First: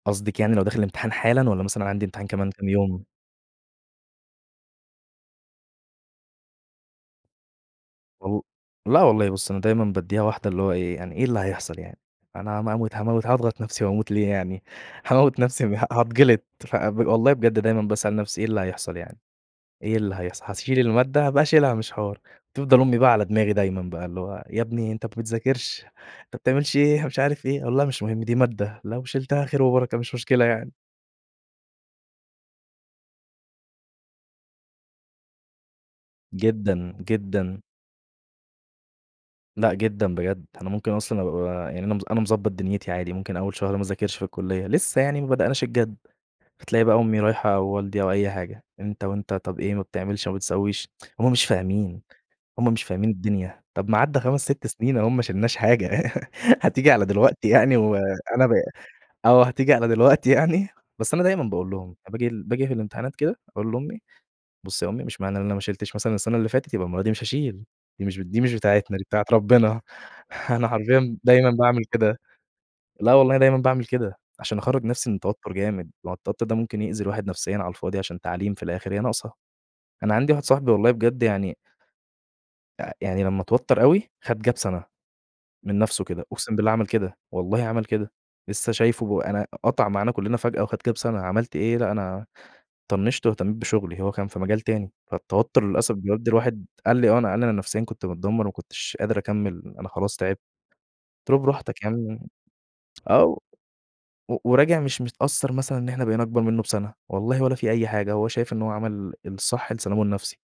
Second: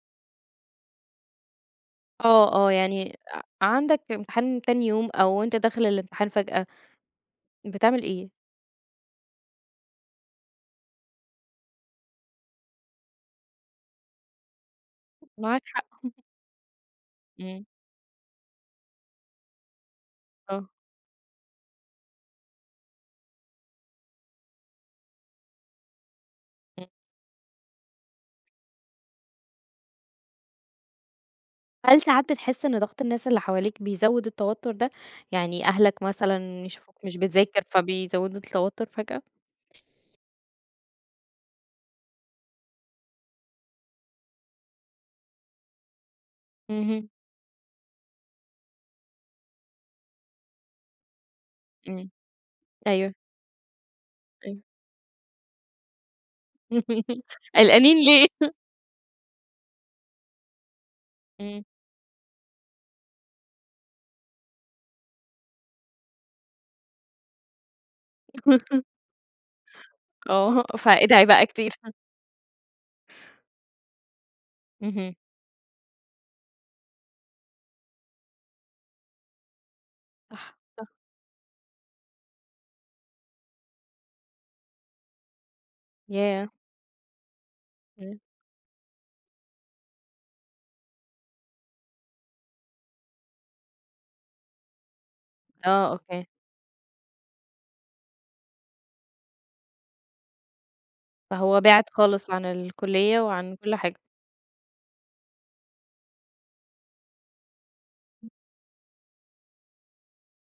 قصدِك يعني لو داخل الامتحان حالًا، والّا مثلًا عندي امتحان كمان آه، كام آه يوم؟ يعني ع عندك امتحان تاني يوم، أو أنت داخل الامتحان فجأة، بتعمل إيه؟ والل لأ، والله بُصي أنا دايمًا بادِّيها واحدة، اللي هو إيه يعني إيه اللي هيحصل يعني، أنا ما أموت هاموت هاضغط نفْسي وأموت ليه يعني؟ هاموّت معاك نفْسي ه حق، [unintelligible] هاتجلط ف ب والله بجد إمم. دايمًا باسأل نفْسي إيه اللي هيحصل يعني؟ إيه اللي هيحصل! آه. هتشيل المادة هابقى أشيلها مش حوار، تفضل أمي بقى على دماغي دايمًا بقى، اللي هو "يا ابني أنت ما بتذاكِرش، أنت ما بتعملش امم. إيه،" مش عارف إيه، أقول لها: "مش مُهم، دي مادة لو شِلتها خير وبركة مش مشكلة يعني." هل ساعات بتحس إن ضغط الناس اللي حواليك بيزود التوتر ده؟ يعني أهلك مثلًا جدًا، يشوفوك مش جدًا. بتذاكِر، فبيزودوا التوتر فجأة؟ لأ، جدًا بجد، أنا ممكن أصلًا أبقي ب يعني أنا أنا مضبط دنيتي عادي، ممكن أول شهر ما أذاكِرش في الكُلّيّة، لسه يعني ما بدأناش الجد، هتلاقي بقى اهم. أمي رايحة والدي أو أي حاجة، أنت وأنت طَب إيه ما بتعملش ما بتسويش، هُم مش فاهمين، إمم، هُم مش فاهمين أيوه. الدنيا، طَب ما عدّا خمس، أيوه. ست سنين أهُم ما شيلناش حاجة، حتيجي على دلوقتي يعني و قلقانين ليه؟ أنا ب أو حتيجي على دلوقتي يعني، بس أنا دايمًا إمم. باقول لهم، أنا باجي باجي في الامتحانات كده أقول لأمي: "بُصي يا أمي مش معنى إن أنا ما شيلتش مثلًا السنة اللي فاتت، يبقى المرة دي مش هاشيل، دي مش دي مش بتاعتنا دي بتاعة ربنا" آه أنا حرفيًا فادعي بقى دايمًا كتير. باعمل كده، لا والله أنا دايمًا باعمل كده، عشان أخرج نفْسي اهم. من التوتر جامد، ما هو التوتر ده ممكن يأذي الواحد نفسيًا على الفاضي عشان تعليم في الآخر هي ناقصة، أنا عندي واحد صح، صاحبي والله صح. بجد يعني آآ يعني لما اتوتر أوي خد Gap سنة، من نفسُه كده، ياه! أقُسم بالله عمل كده، والله عمل كده، إمم. لسه شايفُه أنا قطع معانا كُّلنا فجأة، وخد Gap سَنة، عملت إيه، لأ، أنا طنشت وأهتميت بشُغلي، هو كان في مجال تاني، فالتوتر آه، للأسف أوكي. بيودّي الواحد قال لي: "آه، أنا أنا نفسيًا كنت متدمر ما كنتش قادر أكمل أنا خلاص تعبت،" قُلت له فهو براحتك بعِد يعني خالص عن الكُلِّيَّة، آه و وعن كُلّ حاجة. و وراجع مش متأثّر مثلًا إن إحنا بقينا أكبر منه بسنة، والله ولا في أي حاجة، هو [unintelligible] شايف إن هو عمل ال الصح لسلامُه النفسي.